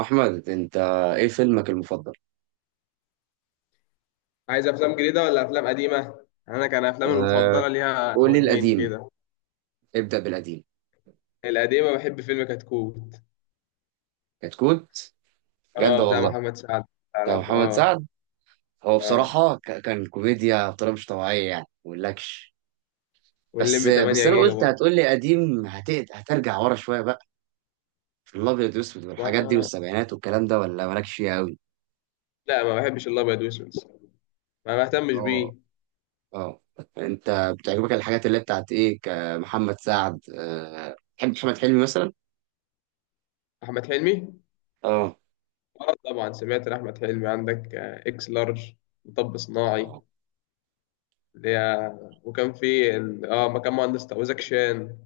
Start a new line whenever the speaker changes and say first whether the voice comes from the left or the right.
right: أحمد أنت إيه فيلمك المفضل؟
left: عايز افلام جديده ولا افلام قديمه؟ انا كان افلامي
right: أه،
left: المفضله ليها
right: قول لي
left: وجهين
right: القديم.
left: كده.
right: ابدأ بالقديم.
left: القديمه بحب فيلم كتكوت.
right: كتكوت، بجد
left: اه، بتاع
right: والله.
left: محمد سعد.
right: ده
left: تعرف
right: محمد
left: اه.
right: سعد. هو
left: اه،
right: بصراحة كان كوميديا بطريقة مش طبيعية يعني ما أقولكش. بس
left: واللمبي
right: بس
left: 8
right: أنا
left: جيجا
right: قلت
left: برضه.
right: هتقول لي قديم، هترجع ورا شوية بقى. في الأبيض والأسود والحاجات دي
left: ما
right: والسبعينات والكلام ده ولا مالكش فيها أوي؟
left: لا ما بحبش الابيض واسود الصراحة. ما بهتمش
right: أه،
left: بيه.
right: أه. أنت بتعجبك الحاجات اللي بتاعت إيه كمحمد سعد، أه تحب محمد حلمي مثلا؟
left: احمد حلمي.
right: أه،
left: اه طبعا سمعت احمد حلمي عندك اكس لارج، مطب صناعي.
right: أه.
left: اللي هي، وكان في مكان مهندس وزاك شان.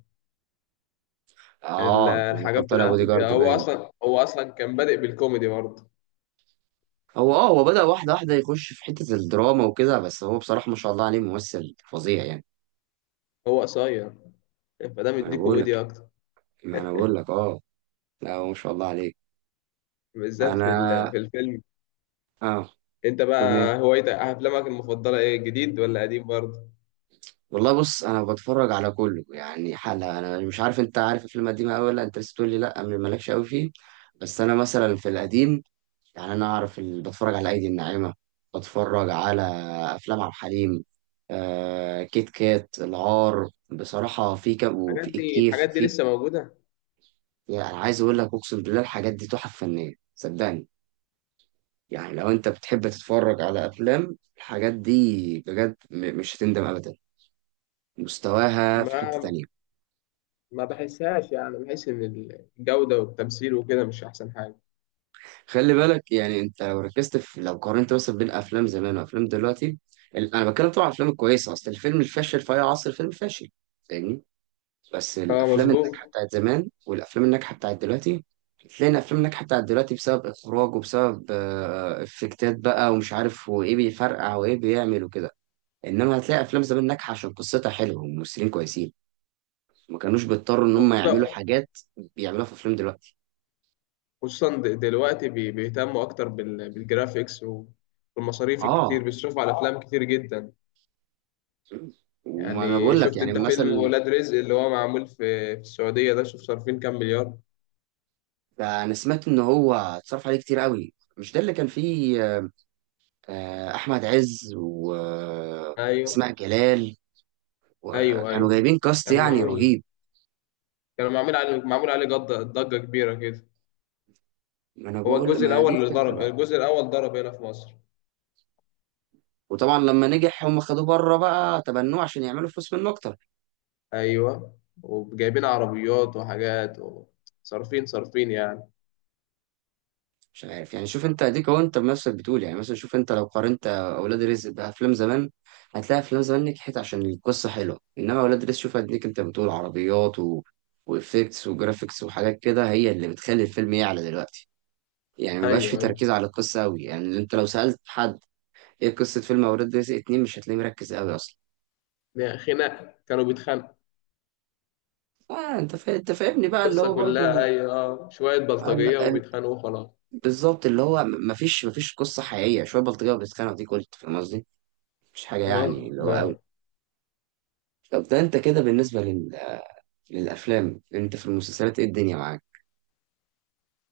left: ال-
right: آه، لما كان
left: الحاجات
right: طالع بودي
left: بتاعته دي،
right: جارد
left: هو
right: باين.
left: اصلا هو اصلا كان بادئ بالكوميدي برضه.
right: هو بدأ واحدة واحدة يخش في حتة الدراما وكده، بس هو بصراحة ما شاء الله عليه ممثل فظيع يعني.
left: هو قصير فده
right: ما انا
left: مديه
right: بقول
left: كوميديا
right: لك
left: اكتر،
right: ما انا بقول لك اه. لا هو ما شاء الله عليه.
left: بالذات في
right: انا
left: الفيلم.
right: اه
left: انت
right: فيلم
left: بقى
right: ايه.
left: هوايتك افلامك المفضله ايه، جديد ولا قديم برضه؟
right: والله بص، انا بتفرج على كله يعني حلقة. انا مش عارف انت عارف الفيلم القديم قوي ولا انت لسه تقول لي لا، مالكش قوي فيه. بس انا مثلا في القديم، يعني انا اعرف بتفرج على ايدي الناعمة، بتفرج على افلام عبد الحليم، آه، كيت كات، العار. بصراحة في كم
left: الحاجات
right: وفي
left: دي
right: الكيف.
left: الحاجات دي
right: في
left: لسه موجوده.
right: يعني أنا عايز أقول لك، أقسم بالله الحاجات دي تحف فنية صدقني. يعني لو أنت بتحب تتفرج على أفلام، الحاجات دي بجد مش هتندم أبدا. مستواها في حتة
left: ما
right: تانية.
left: ما بحسهاش، يعني بحس ان الجوده والتمثيل وكده مش احسن حاجه.
right: خلي بالك، يعني أنت لو ركزت في لو قارنت مثلا بين أفلام زمان وأفلام دلوقتي. أنا بتكلم طبعا عن الأفلام الكويسة. أصل الفيلم الفاشل في أي عصر فيلم فاشل، فاهمني؟ بس
left: اه
right: الأفلام الناجحة
left: مظبوط.
right: بتاعت زمان والأفلام الناجحة بتاعت دلوقتي، تلاقي الافلام الناجحه بتاعت دلوقتي بسبب اخراج وبسبب افكتات بقى ومش عارف وايه بيفرقع وايه بيعمل وكده. انما هتلاقي افلام زمان ناجحه عشان قصتها حلوه وممثلين كويسين، ما كانوش بيضطروا ان هم يعملوا
left: وخصوصا
right: حاجات بيعملوها في افلام دلوقتي.
left: خصوصا دلوقتي بيهتموا اكتر بالجرافيكس، والمصاريف الكتير
right: اه،
left: بيصرفوا على افلام كتير جدا.
right: وما انا
left: يعني
right: بقول لك
left: شفت
right: يعني
left: انت فيلم
right: مثلا،
left: ولاد رزق اللي هو معمول في السعوديه ده، شوف صارفين كام مليار.
right: ده انا سمعت ان هو اتصرف عليه كتير قوي. مش ده اللي كان فيه احمد عز
left: ايوه،
right: واسماء جلال؟
left: ايوه،
right: وكانوا
left: ايوه.
right: جايبين كاست
left: كان
right: يعني
left: معمول
right: رهيب.
left: كان معمول عليه ضجه كبيره كده.
right: ما انا
left: هو
right: بقول،
left: الجزء
right: ما دي
left: الاول اللي
right: الفكره
left: ضرب
right: بقى.
left: الجزء الاول ضرب هنا في مصر.
right: وطبعا لما نجح هم خدوه بره بقى، تبنوه عشان يعملوا فلوس منه اكتر.
left: ايوه، وجايبين عربيات وحاجات صارفين يعني.
right: مش عارف يعني، شوف انت اديك اهو، انت بنفسك بتقول يعني مثلا، شوف انت لو قارنت اولاد رزق بافلام زمان، هتلاقي افلام زمان نجحت عشان القصه حلوه، انما اولاد رزق شوف اديك انت بتقول عربيات وافكتس وجرافيكس وحاجات كده هي اللي بتخلي الفيلم يعلى دلوقتي. يعني مبقاش في
left: ايوه، ايوه،
right: تركيز على القصه قوي. يعني انت لو سالت حد ايه قصه فيلم اولاد رزق اتنين، مش هتلاقيه مركز قوي اصلا.
left: يعني خناق كانوا بيتخانقوا.
right: اه، انت انت فاهمني بقى، اللي
left: القصه
right: هو
left: كلها،
right: برضو
left: ايوه، شويه
right: آه،
left: بلطجيه
right: ال- ال-
left: وبيتخانقوا خلاص.
right: بالظبط، اللي هو مفيش قصه حقيقيه، شويه بلطجيه وبيتخانقوا دي. قلت فاهم قصدي؟ مش حاجه يعني
left: اه
right: اللي هو.
left: ما-
right: طب ده انت كده بالنسبة للأفلام، انت في المسلسلات ايه الدنيا معاك؟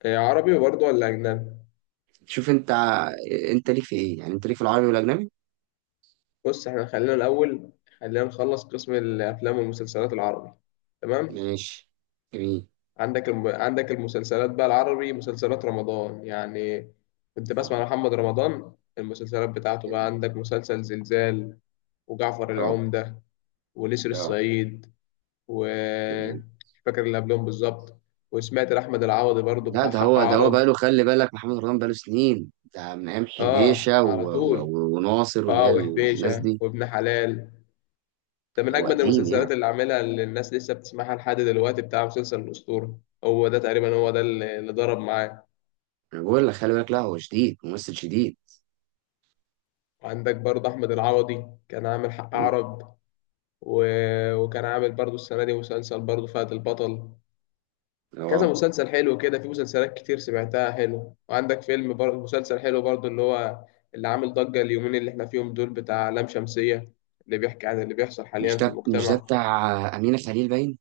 left: إيه، عربي برضه ولا اجنبي؟
right: شوف انت انت ليك في ايه؟ يعني انت ليك في العربي والأجنبي؟
left: بص احنا خلينا الاول، خلينا نخلص قسم الافلام والمسلسلات العربي. تمام.
right: ماشي، جميل.
left: عندك المسلسلات بقى العربي، مسلسلات رمضان يعني. كنت بسمع
right: اه،
left: محمد رمضان، المسلسلات بتاعته بقى،
right: جميل.
left: عندك مسلسل زلزال وجعفر
right: اه،
left: العمدة ونسر
right: اه،
left: الصعيد، و
right: جميل.
left: مش فاكر اللي قبلهم بالظبط. وسمعت لأحمد العوضي برضو
right: لا،
left: بتاع
right: ده
left: حق
right: هو ده هو
left: عرب.
right: بقاله، خلي بالك، محمد رمضان بقاله سنين، ده من أيام
left: اه
right: حبيشة
left: على طول.
right: وناصر واللي
left: اه،
right: هي الناس
left: وحبيشة
right: دي.
left: وابن حلال، ده من
right: هو
left: أجمد
right: قديم يعني.
left: المسلسلات اللي عاملها، اللي الناس لسه بتسمعها لحد دلوقتي بتاع مسلسل الأسطورة. هو ده تقريبا، هو ده اللي ضرب معايا.
right: أنا بقول لك، خلي بالك، لا هو شديد، ممثل شديد.
left: عندك برضه أحمد العوضي كان عامل حق عرب، و... وكان عامل برضه السنة دي مسلسل برضه فهد البطل. كذا
right: اه،
left: مسلسل حلو كده، في مسلسلات كتير سمعتها حلو. وعندك فيلم برضه، مسلسل حلو برضه اللي هو، اللي عامل ضجة اليومين اللي احنا فيهم دول، بتاع لام شمسية، اللي بيحكي عن اللي بيحصل
right: مش
left: حاليا في
right: ده مش ده
left: المجتمع.
right: بتاع أمينة خليل باين،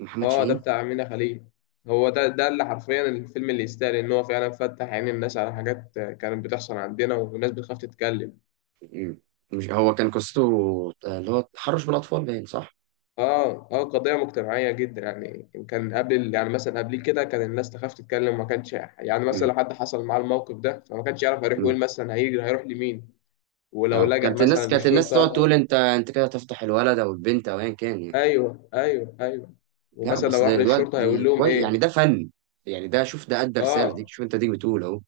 right: محمد
left: اه، ده
right: شاهين.
left: بتاع أمينة خليل. هو ده اللي حرفيا الفيلم اللي يستاهل ان هو فعلا فتح عين الناس على حاجات كانت بتحصل عندنا والناس بتخاف تتكلم.
right: مم. مش هو كان قصته اللي هو تحرش بالاطفال باين، صح؟
left: اه، اه، قضية مجتمعية جدا يعني. كان قبل يعني مثلا قبل كده كان الناس تخاف تتكلم، ما كانش يعني مثلا
right: مم.
left: لو حد حصل معاه الموقف ده فما كانش يعرف هيروح
right: مم.
left: يقول مثلا، هيجري هيروح لمين، ولو
right: اه،
left: لجأ
right: كانت الناس،
left: مثلا
right: كانت الناس تقعد
left: للشرطة.
right: تقول انت كده تفضح الولد او البنت او ايا كان يعني.
left: ايوه، ايوه، ايوه.
right: لا
left: ومثلا
right: بس
left: لو
right: ده
left: راح للشرطة هيقول
right: دلوقتي
left: لهم
right: كويس، يعني ده
left: ايه؟
right: فن. يعني ده، شوف ده ادى رساله، ديك
left: اه،
right: شوف انت ديك بتقول اهو.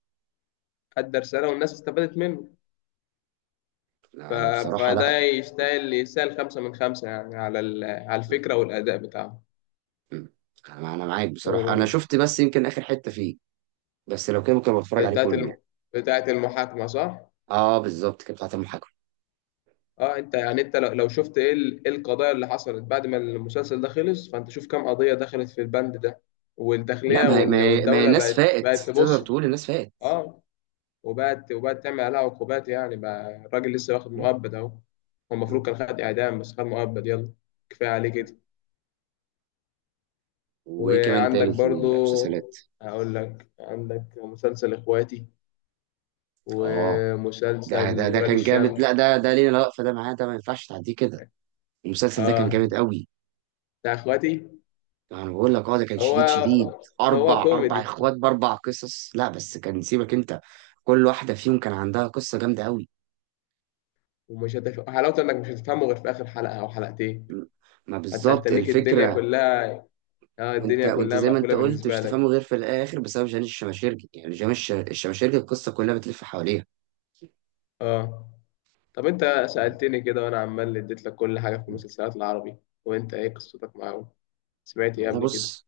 left: ادى رسالة والناس استفادت منه. ف...
right: لا، انا بصراحه لا.
left: فده يستاهل خمسة من خمسة يعني، على الفكرة والأداء بتاعه.
right: مم. انا معاك بصراحه. انا
left: و...
right: شفت بس يمكن اخر حته فيه، بس لو كده ممكن أبقى اتفرج عليه
left: بتاعت
right: كله
left: الم...
right: يعني.
left: بتاعت المحاكمة صح؟
right: اه، بالظبط كده، بتاعت المحاكمه.
left: اه، انت يعني، انت لو شفت إيه القضايا اللي حصلت بعد ما المسلسل ده خلص، فانت شوف كم قضية دخلت في البند ده.
right: لا
left: والداخلية
right: ما هي، ما
left: وال-
right: هي ما هي
left: والدولة
right: الناس
left: بقت
right: فاقت. تقدر
left: تبص.
right: تقول الناس فاقت.
left: اه، وبقت تعمل عليها عقوبات. يعني بقى الراجل لسه واخد
right: مم.
left: مؤبد، اهو هو
right: مم.
left: المفروض كان خد اعدام بس خد مؤبد، يلا كفاية عليه كده.
right: وايه كمان
left: وعندك
right: تاني في
left: برضو،
right: المسلسلات؟
left: هقول لك عندك مسلسل اخواتي
right: اه، ده،
left: ومسلسل
right: ده
left: ولاد
right: كان جامد. لا
left: الشمس.
right: ده، ليه لا، فده معاه، ده ما ينفعش تعديه كده. المسلسل ده كان جامد
left: اه،
right: قوي.
left: بتاع اخواتي.
right: انا بقول لك اه، ده كان
left: هو
right: شديد شديد.
left: هو
right: اربع
left: كوميدي.
right: اخوات باربع قصص، لا بس كان سيبك انت، كل واحده فيهم كان عندها قصه جامده قوي.
left: حلاوته انك مش هتفهمه غير في اخر حلقه او حلقتين.
right: م- ما
left: انت
right: بالظبط
left: هتنيك الدنيا
right: الفكره.
left: كلها. اه،
right: وانت
left: الدنيا
right: وانت
left: كلها
right: زي ما انت
left: مقفوله
right: قلت، مش
left: بالنسبه
right: تفهمه
left: لك.
right: غير في الاخر بسبب جاني الشماشيرجي، يعني جاني الشماشيرجي، القصه كلها بتلف حواليها.
left: اه، طب انت سالتني كده وانا عمال اديت لك كل حاجه في المسلسلات العربي، وانت ايه قصتك معاهم؟ سمعت ايه
right: والله
left: قبل كده؟
right: بص،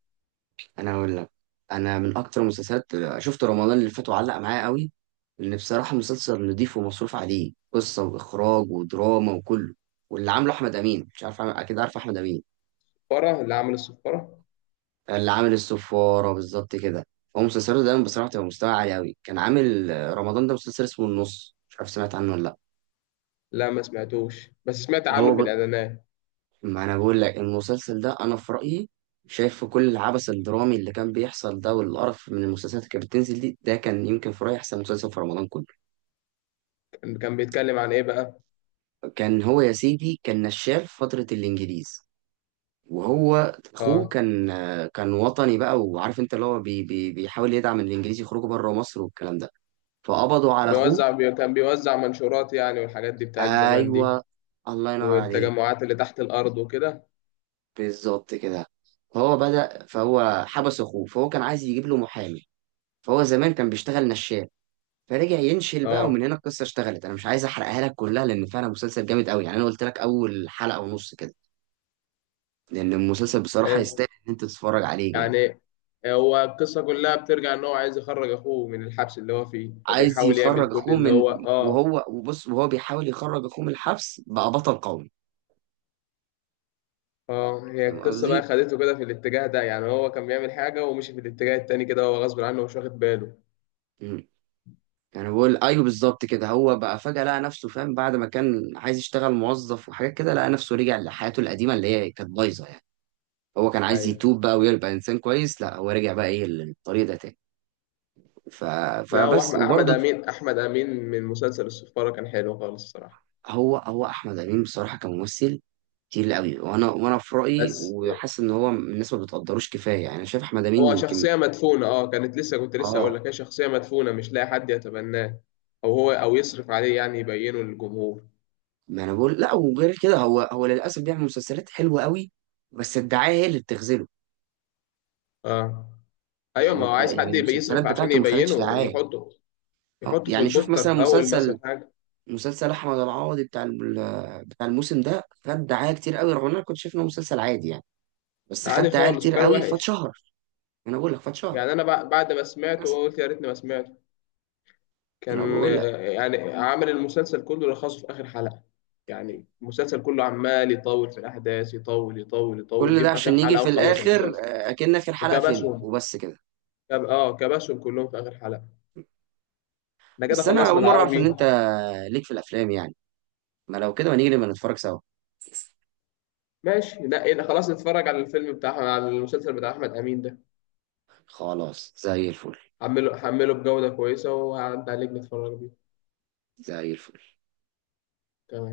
right: انا اقول لك، انا من اكتر المسلسلات شفت رمضان اللي فات وعلق معايا قوي، لان بصراحه مسلسل نضيف، ومصروف عليه قصه واخراج ودراما وكله، واللي عامله احمد امين. مش عارف اكيد عارف احمد امين،
left: فرع اللي عمل الصفاره.
right: اللي عامل السفاره، بالظبط كده. هو مسلسله دايما بصراحه بتبقى مستوى عالي قوي. كان عامل رمضان ده مسلسل اسمه النص، مش عارف سمعت عنه ولا لا.
left: لا، ما سمعتوش بس سمعت
right: هو
left: عنه في
right: ب...
left: الاعلانات.
right: ما انا بقول لك المسلسل ده انا في رايي شايف، في كل العبث الدرامي اللي كان بيحصل ده والقرف من المسلسلات اللي كانت بتنزل دي، ده كان يمكن في رايي احسن مسلسل في رمضان كله.
left: كان بيتكلم عن ايه بقى؟
right: كان هو يا سيدي كان نشال في فترة الإنجليز، وهو أخوه
left: اه،
right: كان، كان وطني بقى، وعارف أنت اللي هو بي بيحاول يدعم الإنجليز يخرجوا بره مصر والكلام ده، فقبضوا على أخوه.
left: كان بيوزع منشورات يعني، والحاجات دي بتاعت زمان دي،
right: أيوه، الله ينور عليك،
left: والتجمعات اللي تحت الارض وكده.
right: بالظبط كده. فهو بدأ، فهو حبس أخوه، فهو كان عايز يجيب له محامي، فهو زمان كان بيشتغل نشال، فرجع ينشل بقى، ومن
left: اه
right: هنا القصة اشتغلت. أنا مش عايز أحرقها لك كلها، لأن فعلا مسلسل جامد قوي يعني. أنا قلت لك أول حلقة ونص كده، لأن المسلسل بصراحة يستاهل إن أنت تتفرج عليه جامد.
left: يعني، هو القصة كلها بترجع إن هو عايز يخرج أخوه من الحبس اللي هو فيه،
right: عايز
left: فبيحاول يعمل
right: يخرج
left: كل
right: اخوه
left: اللي
right: من،
left: هو آه
right: وهو بيحاول يخرج اخوه من الحبس، بقى بطل قومي.
left: آه، هي
right: فاهم
left: القصة
right: قصدي؟
left: بقى خدته كده في الاتجاه ده، يعني هو كان بيعمل حاجة ومشي في الاتجاه التاني كده، هو غصب عنه ومش واخد باله.
right: مم. يعني بقول ايوه، بالظبط كده، هو بقى فجأة لقى نفسه، فاهم، بعد ما كان عايز يشتغل موظف وحاجات كده، لقى نفسه رجع لحياته القديمة اللي هي كانت بايظة يعني. هو كان عايز
left: أيوة.
right: يتوب بقى ويبقى انسان كويس، لا هو رجع بقى ايه للطريق ده تاني. ف...
left: لا، هو
right: فبس،
left: أحمد أحمد
right: وبرضه
left: أمين أحمد أمين من مسلسل السفارة كان حلو خالص الصراحة.
right: هو احمد امين بصراحة كممثل كتير قوي. وانا في رايي
left: بس
right: وحاسس ان هو الناس ما بتقدروش كفايه يعني. انا شايف احمد امين
left: هو
right: يمكن،
left: شخصية مدفونة، كانت لسه كنت لسه أقول
right: اه،
left: لك، هي شخصية مدفونة مش لاقي حد يتبناه، أو يصرف عليه، يعني يبينه للجمهور.
right: ما انا بقول، لا وغير كده هو للاسف بيعمل مسلسلات حلوه قوي، بس الدعايه هي اللي بتخذله.
left: آه. ايوه،
right: يعني
left: ما هو
right: انت،
left: عايز
right: يعني
left: حد يبقى
right: المسلسلات
left: يصرف عشان
right: بتاعته ما خدتش
left: يبينه،
right: دعايه.
left: يحطه،
right: اه،
left: يحطه في
right: يعني شوف
left: البوستر
right: مثلا
left: في اول مثلا حاجه.
right: مسلسل احمد العوضي بتاع بتاع الموسم ده خد دعايه كتير قوي، رغم ان انا كنت شايف انه مسلسل عادي يعني، بس خد
left: عادي
right: دعايه
left: خالص
right: كتير
left: وكان
right: قوي
left: وحش.
right: فاتشهر. انا بقول لك فاتشهر،
left: يعني انا بعد ما سمعته
right: للأسف.
left: قلت يا ريتني ما سمعته.
right: انا
left: كان
right: بقول لك،
left: يعني عامل المسلسل كله لخصه في اخر حلقه. يعني المسلسل كله عمال يطول في الاحداث، يطول يطول يطول،
right: كل
left: جه
right: ده
left: في اخر
right: عشان يجي
left: حلقه
right: في
left: وخلص
right: الاخر
left: المسلسل.
right: اكن اخر حلقه فيلم
left: وكبسهم،
right: وبس كده.
left: كب... اه كبسهم كلهم في اخر حلقه. احنا كده
right: بس انا
left: خلصنا
right: اول مره اعرف ان
left: العربي.
right: انت ليك في الافلام يعني. ما لو كده، ما نيجي نبقى نتفرج سوا.
left: ماشي. لا إيه ده، خلاص نتفرج على الفيلم بتاع على المسلسل بتاع احمد امين ده.
right: خلاص، زي الفل.
left: هحمله بجودة كويسة وهعدي عليك نتفرج بيه.
right: زي الفل.
left: تمام.